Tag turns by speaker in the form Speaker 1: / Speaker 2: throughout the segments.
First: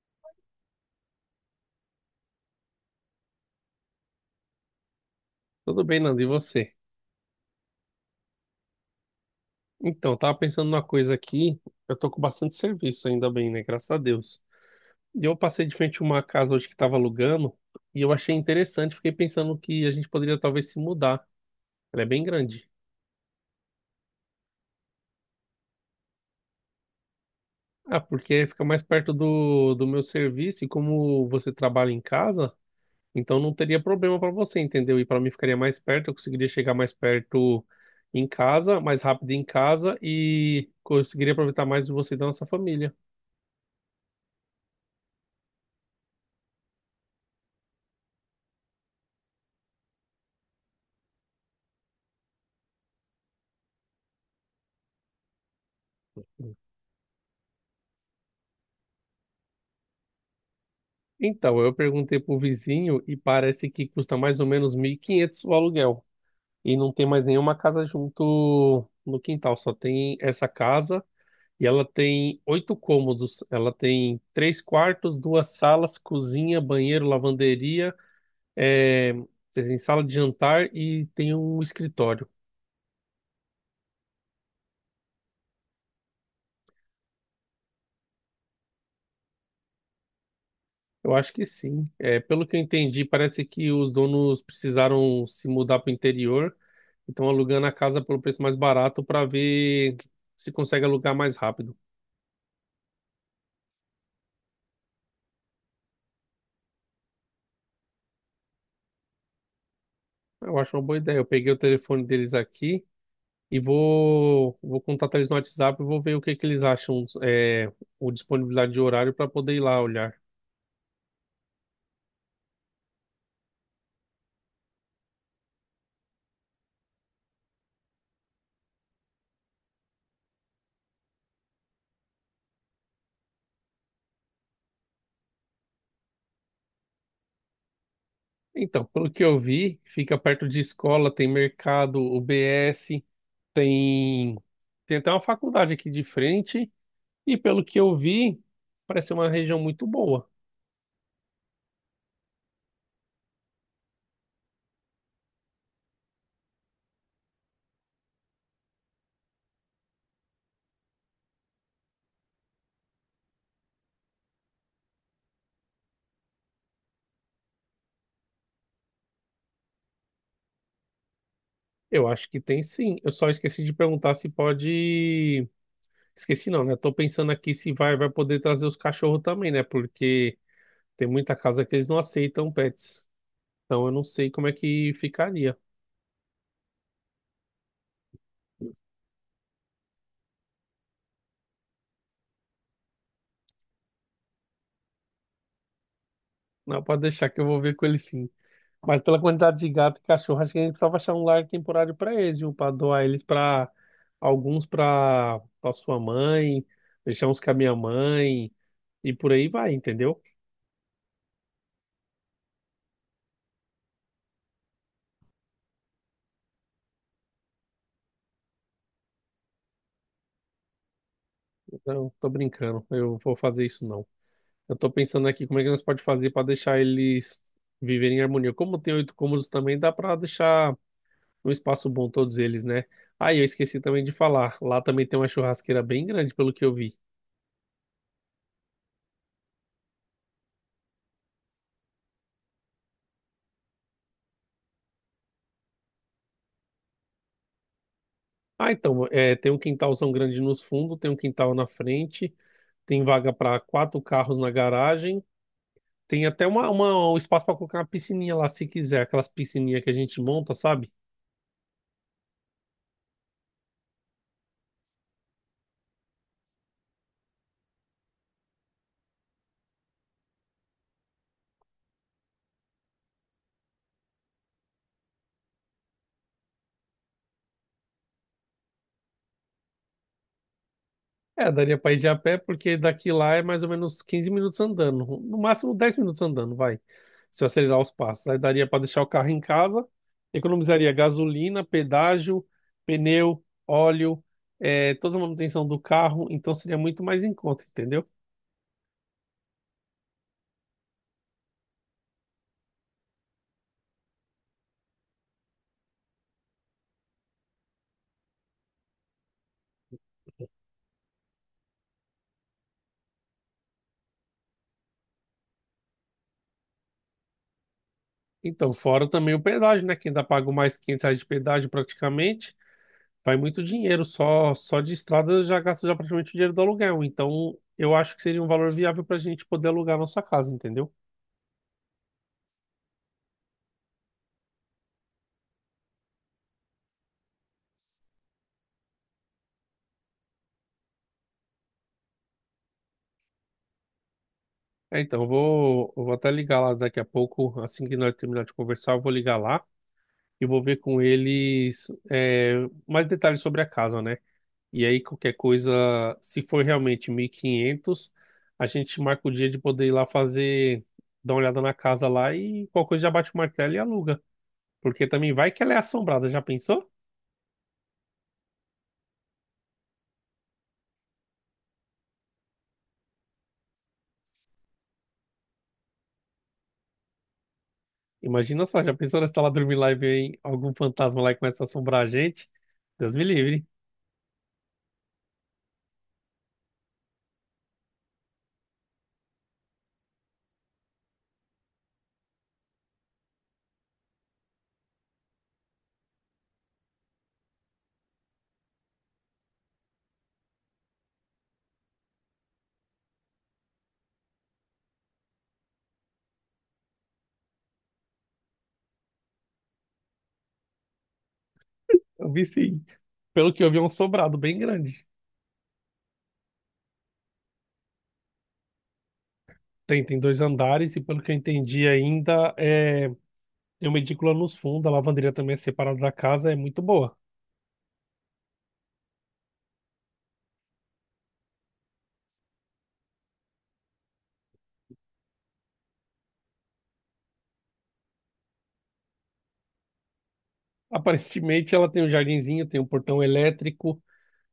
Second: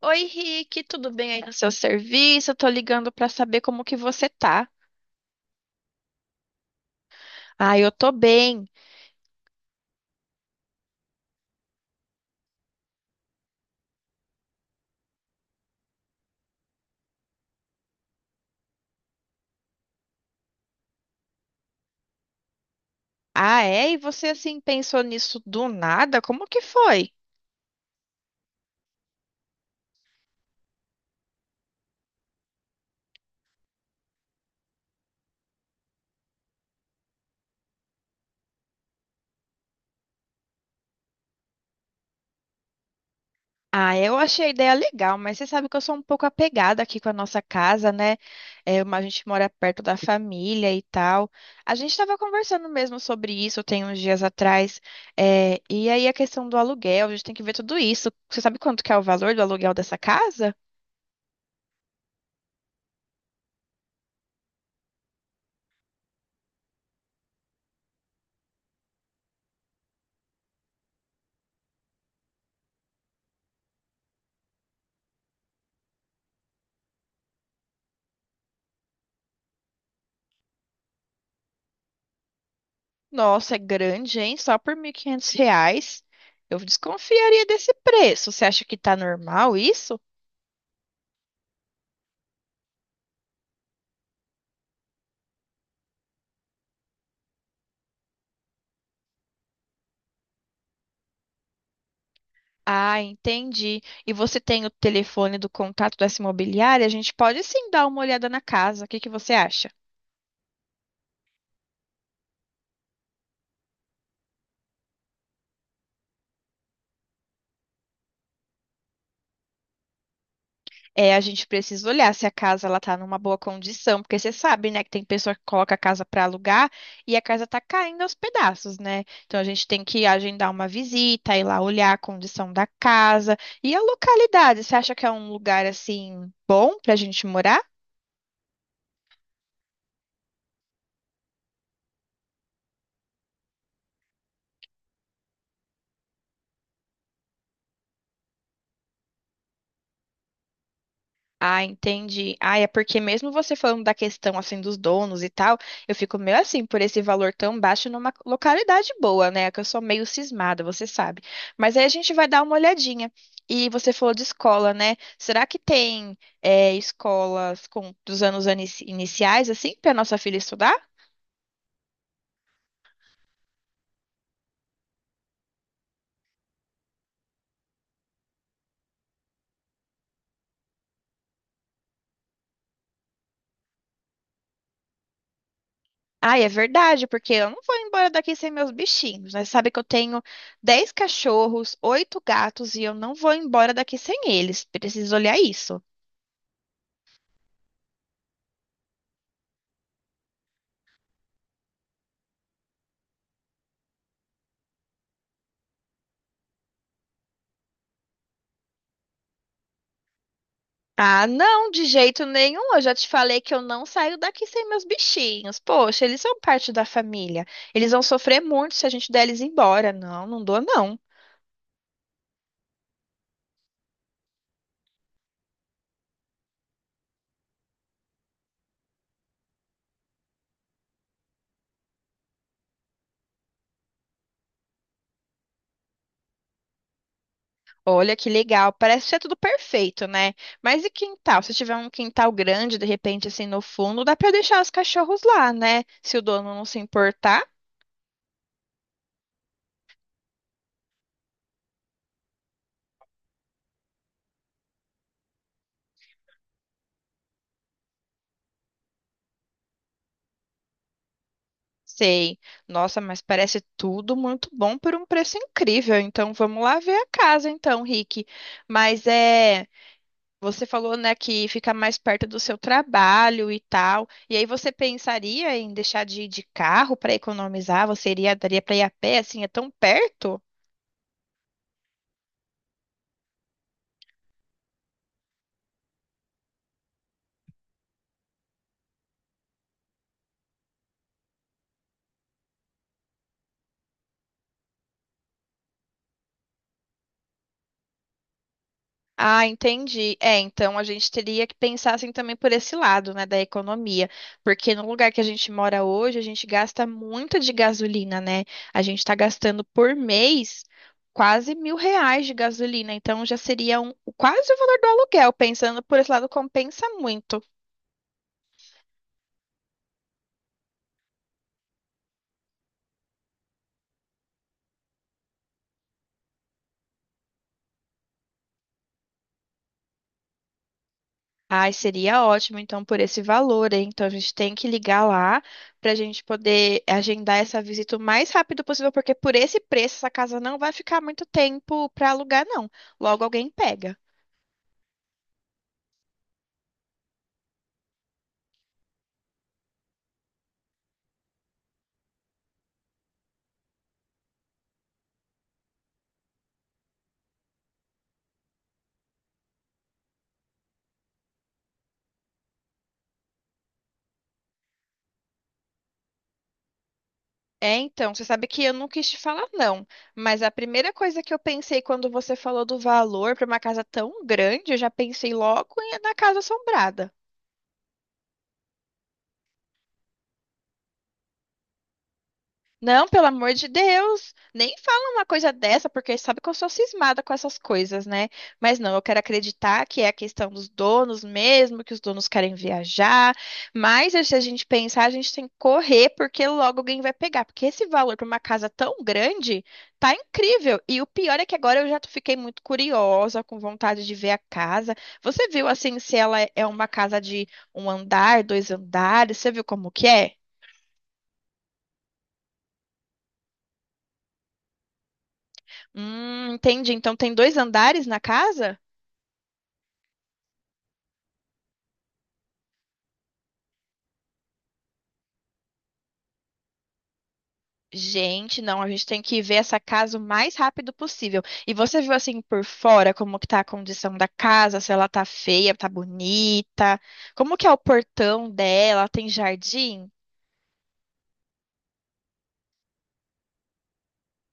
Speaker 1: Oi, Rick, tudo bem aí no seu serviço? Eu tô ligando pra saber como que você tá.
Speaker 2: Tudo bem, Nando, e você?
Speaker 1: Ah, eu tô bem.
Speaker 2: Então, eu tava pensando numa coisa aqui. Eu tô com bastante serviço ainda bem, né? Graças a Deus. E eu passei de frente a uma casa hoje que tava alugando e eu achei interessante. Fiquei pensando que a gente poderia talvez se mudar. Ela é bem grande.
Speaker 1: Ah, é? E você assim pensou nisso do nada? Como que foi?
Speaker 2: Ah, porque fica mais perto do meu serviço e como você trabalha em casa, então não teria problema para você, entendeu? E para mim ficaria mais perto, eu conseguiria chegar mais perto em casa, mais rápido em casa e conseguiria aproveitar mais de você e da nossa família.
Speaker 1: Ah, eu achei a ideia legal, mas você sabe que eu sou um pouco apegada aqui com a nossa casa, né? É, a gente mora perto da família e tal. A gente estava conversando mesmo sobre isso tem uns dias atrás. É, e aí a questão do aluguel, a gente tem que ver tudo isso. Você sabe quanto que é o valor do aluguel dessa casa?
Speaker 2: Então, eu perguntei pro vizinho e parece que custa mais ou menos 1.500 o aluguel. E não tem mais nenhuma casa junto no quintal, só tem essa casa e ela tem oito cômodos. Ela tem três quartos, duas salas, cozinha, banheiro, lavanderia, é, tem sala de jantar e tem um escritório.
Speaker 1: Nossa, é grande, hein? Só por 1.500 reais. Eu desconfiaria desse preço. Você acha que tá normal isso?
Speaker 2: Eu acho que sim. É, pelo que eu entendi, parece que os donos precisaram se mudar para o interior. Então alugando a casa pelo preço mais barato para ver se consegue alugar mais rápido.
Speaker 1: Ah, entendi. E você tem o telefone do contato dessa imobiliária? A gente pode sim dar uma olhada na casa. O que que você acha?
Speaker 2: Eu acho uma boa ideia. Eu peguei o telefone deles aqui e vou contatar eles no WhatsApp e vou ver o que que eles acham, o disponibilidade de horário para poder ir lá olhar.
Speaker 1: É, a gente precisa olhar se a casa ela tá numa boa condição, porque você sabe, né, que tem pessoa que coloca a casa para alugar e a casa tá caindo aos pedaços, né? Então a gente tem que agendar uma visita, ir lá olhar a condição da casa e a localidade. Você acha que é um lugar assim bom pra gente morar?
Speaker 2: Então, pelo que eu vi, fica perto de escola, tem mercado, UBS, tem até uma faculdade aqui de frente e pelo que eu vi, parece uma região muito boa.
Speaker 1: Ah, entendi. Ah, é porque mesmo você falando da questão assim dos donos e tal, eu fico meio assim por esse valor tão baixo numa localidade boa, né? Que eu sou meio cismada, você sabe. Mas aí a gente vai dar uma olhadinha. E você falou de escola, né? Será que tem é, escolas com dos anos iniciais assim para nossa filha estudar?
Speaker 2: Eu acho que tem sim. Eu só esqueci de perguntar se pode. Esqueci não, né? Tô pensando aqui se vai poder trazer os cachorros também, né? Porque tem muita casa que eles não aceitam pets. Então eu não sei como é que ficaria.
Speaker 1: Ah, é verdade, porque eu não vou embora daqui sem meus bichinhos, né? Sabe que eu tenho 10 cachorros, 8 gatos e eu não vou embora daqui sem eles. Preciso olhar isso.
Speaker 2: Não, pode deixar que eu vou ver com eles sim. Mas pela quantidade de gato e cachorro, acho que a gente só vai achar um lar temporário para eles, viu? Para doar eles para alguns para sua mãe, deixar uns com a minha mãe e por aí vai, entendeu?
Speaker 1: Ah, não, de jeito nenhum. Eu já te falei que eu não saio daqui sem meus bichinhos. Poxa, eles são parte da família. Eles vão sofrer muito se a gente der eles embora. Não, não dou, não.
Speaker 2: Não, tô brincando. Eu vou fazer isso não. Eu tô pensando aqui como é que nós pode fazer para deixar eles viverem em harmonia. Como tem oito cômodos também, dá para deixar um espaço bom todos eles, né? Ah, e eu esqueci também de falar. Lá também tem uma churrasqueira bem grande, pelo que eu vi.
Speaker 1: Olha que legal. Parece ser tudo perfeito, né? Mas e quintal? Se tiver um quintal grande, de repente, assim, no fundo, dá pra deixar os cachorros lá, né? Se o dono não se importar.
Speaker 2: Ah, então, é, tem um quintalzão grande nos fundos, tem um quintal na frente, tem vaga para quatro carros na garagem, tem até um espaço para colocar uma piscininha lá, se quiser, aquelas piscininhas que a gente monta, sabe?
Speaker 1: Sei. Nossa, mas parece tudo muito bom por um preço incrível. Então, vamos lá ver a casa, então, Rick. Mas é. Você falou, né, que fica mais perto do seu trabalho e tal. E aí você pensaria em deixar de ir de carro para economizar? Você iria, daria para ir a pé, assim, é tão perto?
Speaker 2: É, daria pra ir de a pé, porque daqui lá é mais ou menos 15 minutos andando. No máximo 10 minutos andando, vai. Se eu acelerar os passos. Aí daria pra deixar o carro em casa, economizaria gasolina, pedágio, pneu, óleo, é, toda a manutenção do carro. Então seria muito mais em conta, entendeu?
Speaker 1: Ah, entendi. É, então a gente teria que pensar assim também por esse lado, né, da economia, porque no lugar que a gente mora hoje, a gente gasta muito de gasolina, né? A gente está gastando por mês quase 1.000 reais de gasolina, então já seria um, quase o valor do aluguel. Pensando por esse lado, compensa muito.
Speaker 2: Então, fora também o pedágio, né? Quem ainda paga mais 500 reais de pedágio praticamente, vai muito dinheiro. Só de estrada eu já gasto já praticamente o dinheiro do aluguel. Então, eu acho que seria um valor viável pra gente poder alugar a nossa casa, entendeu?
Speaker 1: Ai, seria ótimo, então, por esse valor, hein? Então, a gente tem que ligar lá para a gente poder agendar essa visita o mais rápido possível, porque por esse preço, essa casa não vai ficar muito tempo para alugar, não. Logo alguém pega.
Speaker 2: É, então, eu vou até ligar lá daqui a pouco, assim que nós terminar de conversar, eu vou ligar lá e vou ver com eles, mais detalhes sobre a casa, né? E aí, qualquer coisa, se for realmente 1.500, a gente marca o dia de poder ir lá fazer, dar uma olhada na casa lá e qualquer coisa já bate o martelo e aluga. Porque também vai que ela é assombrada, já pensou?
Speaker 1: É, então, você sabe que eu não quis te falar, não, mas a primeira coisa que eu pensei quando você falou do valor para uma casa tão grande, eu já pensei logo na casa assombrada.
Speaker 2: Imagina só, já pensou nós tá lá dormindo lá e vem algum fantasma lá e começa a assombrar a gente?
Speaker 1: Não,
Speaker 2: Deus me
Speaker 1: pelo amor de
Speaker 2: livre.
Speaker 1: Deus, nem fala uma coisa dessa, porque sabe que eu sou cismada com essas coisas, né? Mas não, eu quero acreditar que é a questão dos donos mesmo, que os donos querem viajar. Mas se a gente pensar, a gente tem que correr, porque logo alguém vai pegar. Porque esse valor para uma casa tão grande tá incrível. E o pior é que agora eu já fiquei muito curiosa, com vontade de ver a casa. Você viu assim se ela é uma casa de um andar, dois andares? Você viu como que é?
Speaker 2: Eu vi sim. Pelo que eu vi, é um sobrado bem grande.
Speaker 1: Entendi. Então tem dois andares na casa?
Speaker 2: Tem, tem dois andares e pelo que eu entendi ainda, é, tem uma edícula nos fundos, a lavanderia também é separada da casa, é muito boa.
Speaker 1: Gente, não, a gente tem que ver essa casa o mais rápido possível. E você viu assim por fora como que tá a condição da casa, se ela tá feia, tá bonita, como que é o portão dela, tem jardim?
Speaker 2: Aparentemente ela tem um jardinzinho, tem um portão elétrico,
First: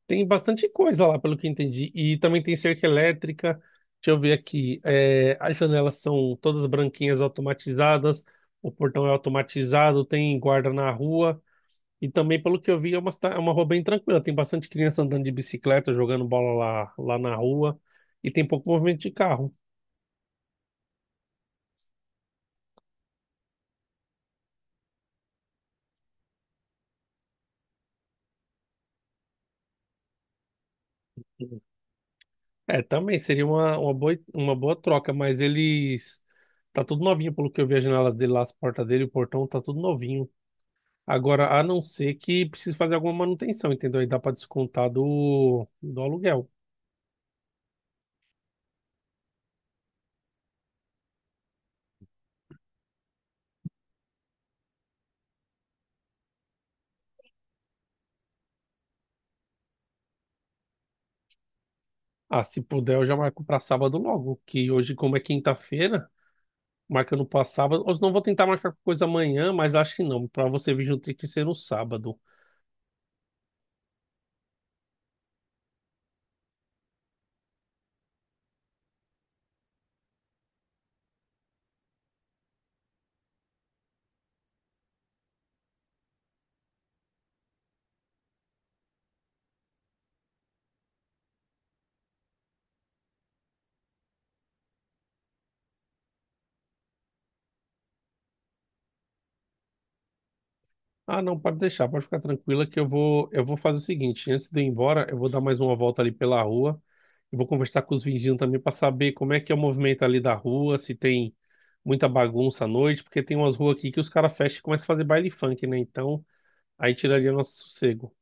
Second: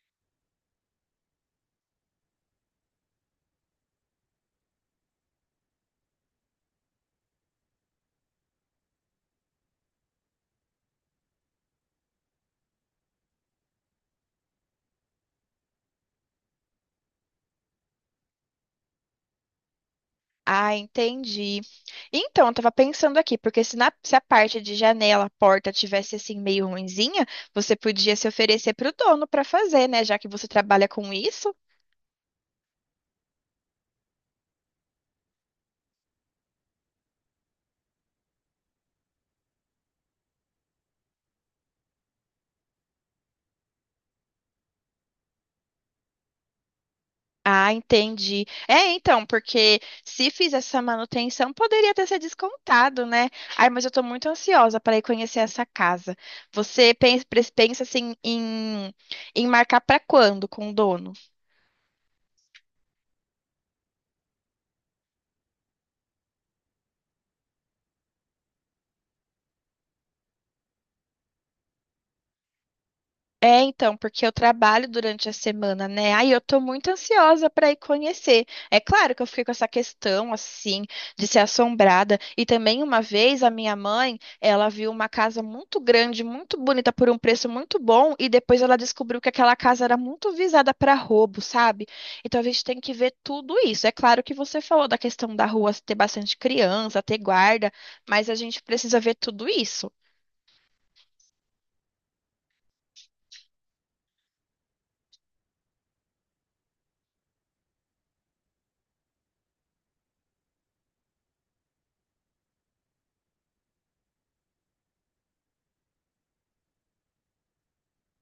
Speaker 2: tem bastante coisa lá, pelo que eu entendi. E também tem cerca elétrica, deixa eu ver aqui, é, as janelas são todas branquinhas automatizadas, o portão é automatizado, tem guarda na rua. E também, pelo que eu vi, é é uma rua bem tranquila. Tem bastante criança andando de bicicleta, jogando bola lá na rua. E tem pouco movimento de carro.
Speaker 1: Ah, entendi. Então, eu tava pensando aqui, porque se, se a parte de janela, porta tivesse assim meio ruinzinha, você podia se oferecer pro dono pra fazer, né? Já que você trabalha com isso.
Speaker 2: É, também seria uma boa troca, mas eles. Tá tudo novinho, pelo que eu vi, as janelas dele lá, as portas dele, o portão tá tudo novinho. Agora, a não ser que precise fazer alguma manutenção, entendeu? Aí dá para descontar do aluguel.
Speaker 1: Ah, entendi. É, então, porque se fiz essa manutenção, poderia ter sido descontado, né? Ai, mas eu tô muito ansiosa para ir conhecer essa casa. Você pensa, pensa assim em, em marcar para quando com o dono?
Speaker 2: Ah, se puder, eu já marco para sábado logo, que hoje, como é quinta-feira, marca no para sábado. Ou se não vou tentar marcar coisa amanhã, mas acho que não, para você vir no Trick ser no sábado.
Speaker 1: É, então, porque eu trabalho durante a semana, né? Aí eu tô muito ansiosa para ir conhecer. É claro que eu fiquei com essa questão, assim, de ser assombrada. E também uma vez a minha mãe, ela viu uma casa muito grande, muito bonita, por um preço muito bom, e depois ela descobriu que aquela casa era muito visada para roubo, sabe? Então a gente tem que ver tudo isso. É claro que você falou da questão da rua ter bastante criança, ter guarda, mas a gente precisa ver tudo isso.
Speaker 2: Ah, não, pode deixar, pode ficar tranquila que eu vou, fazer o seguinte, antes de eu ir embora, eu vou dar mais uma volta ali pela rua e vou conversar com os vizinhos também para saber como é que é o movimento ali da rua, se tem muita bagunça à noite, porque tem umas ruas aqui que os caras fecham e começam a fazer baile funk, né? Então, aí tiraria nosso sossego.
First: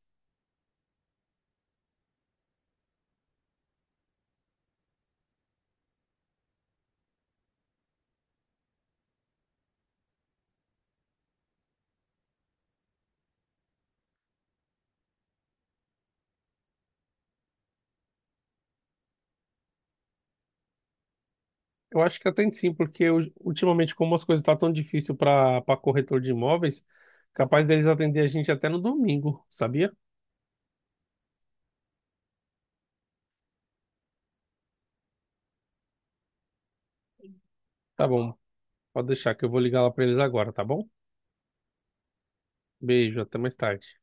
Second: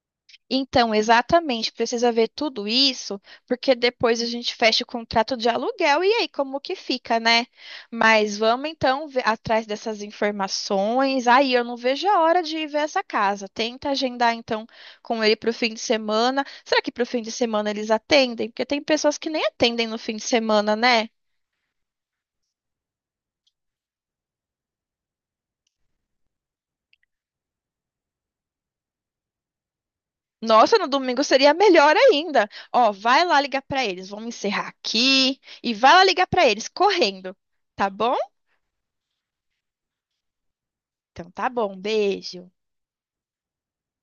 Speaker 1: Então, exatamente, precisa ver tudo isso, porque depois a gente fecha o contrato de aluguel e aí como que fica, né? Mas vamos então atrás dessas informações. Aí eu não vejo a hora de ir ver essa casa. Tenta agendar então com ele para o fim de semana. Será que para o fim de semana eles atendem? Porque tem pessoas que nem atendem no fim de semana, né?
Speaker 2: Eu acho que até sim, porque eu- ultimamente como as coisas estão tão difícil para corretor de imóveis, capaz deles atender a gente até no domingo, sabia?
Speaker 1: Nossa, no domingo seria melhor ainda. Ó, vai lá ligar para eles. Vamos encerrar aqui e vai lá ligar para eles correndo, tá
Speaker 2: Tá
Speaker 1: bom?
Speaker 2: bom, pode deixar que eu vou ligar lá para eles agora, tá bom?
Speaker 1: Então tá bom, beijo.
Speaker 2: Beijo, até mais tarde.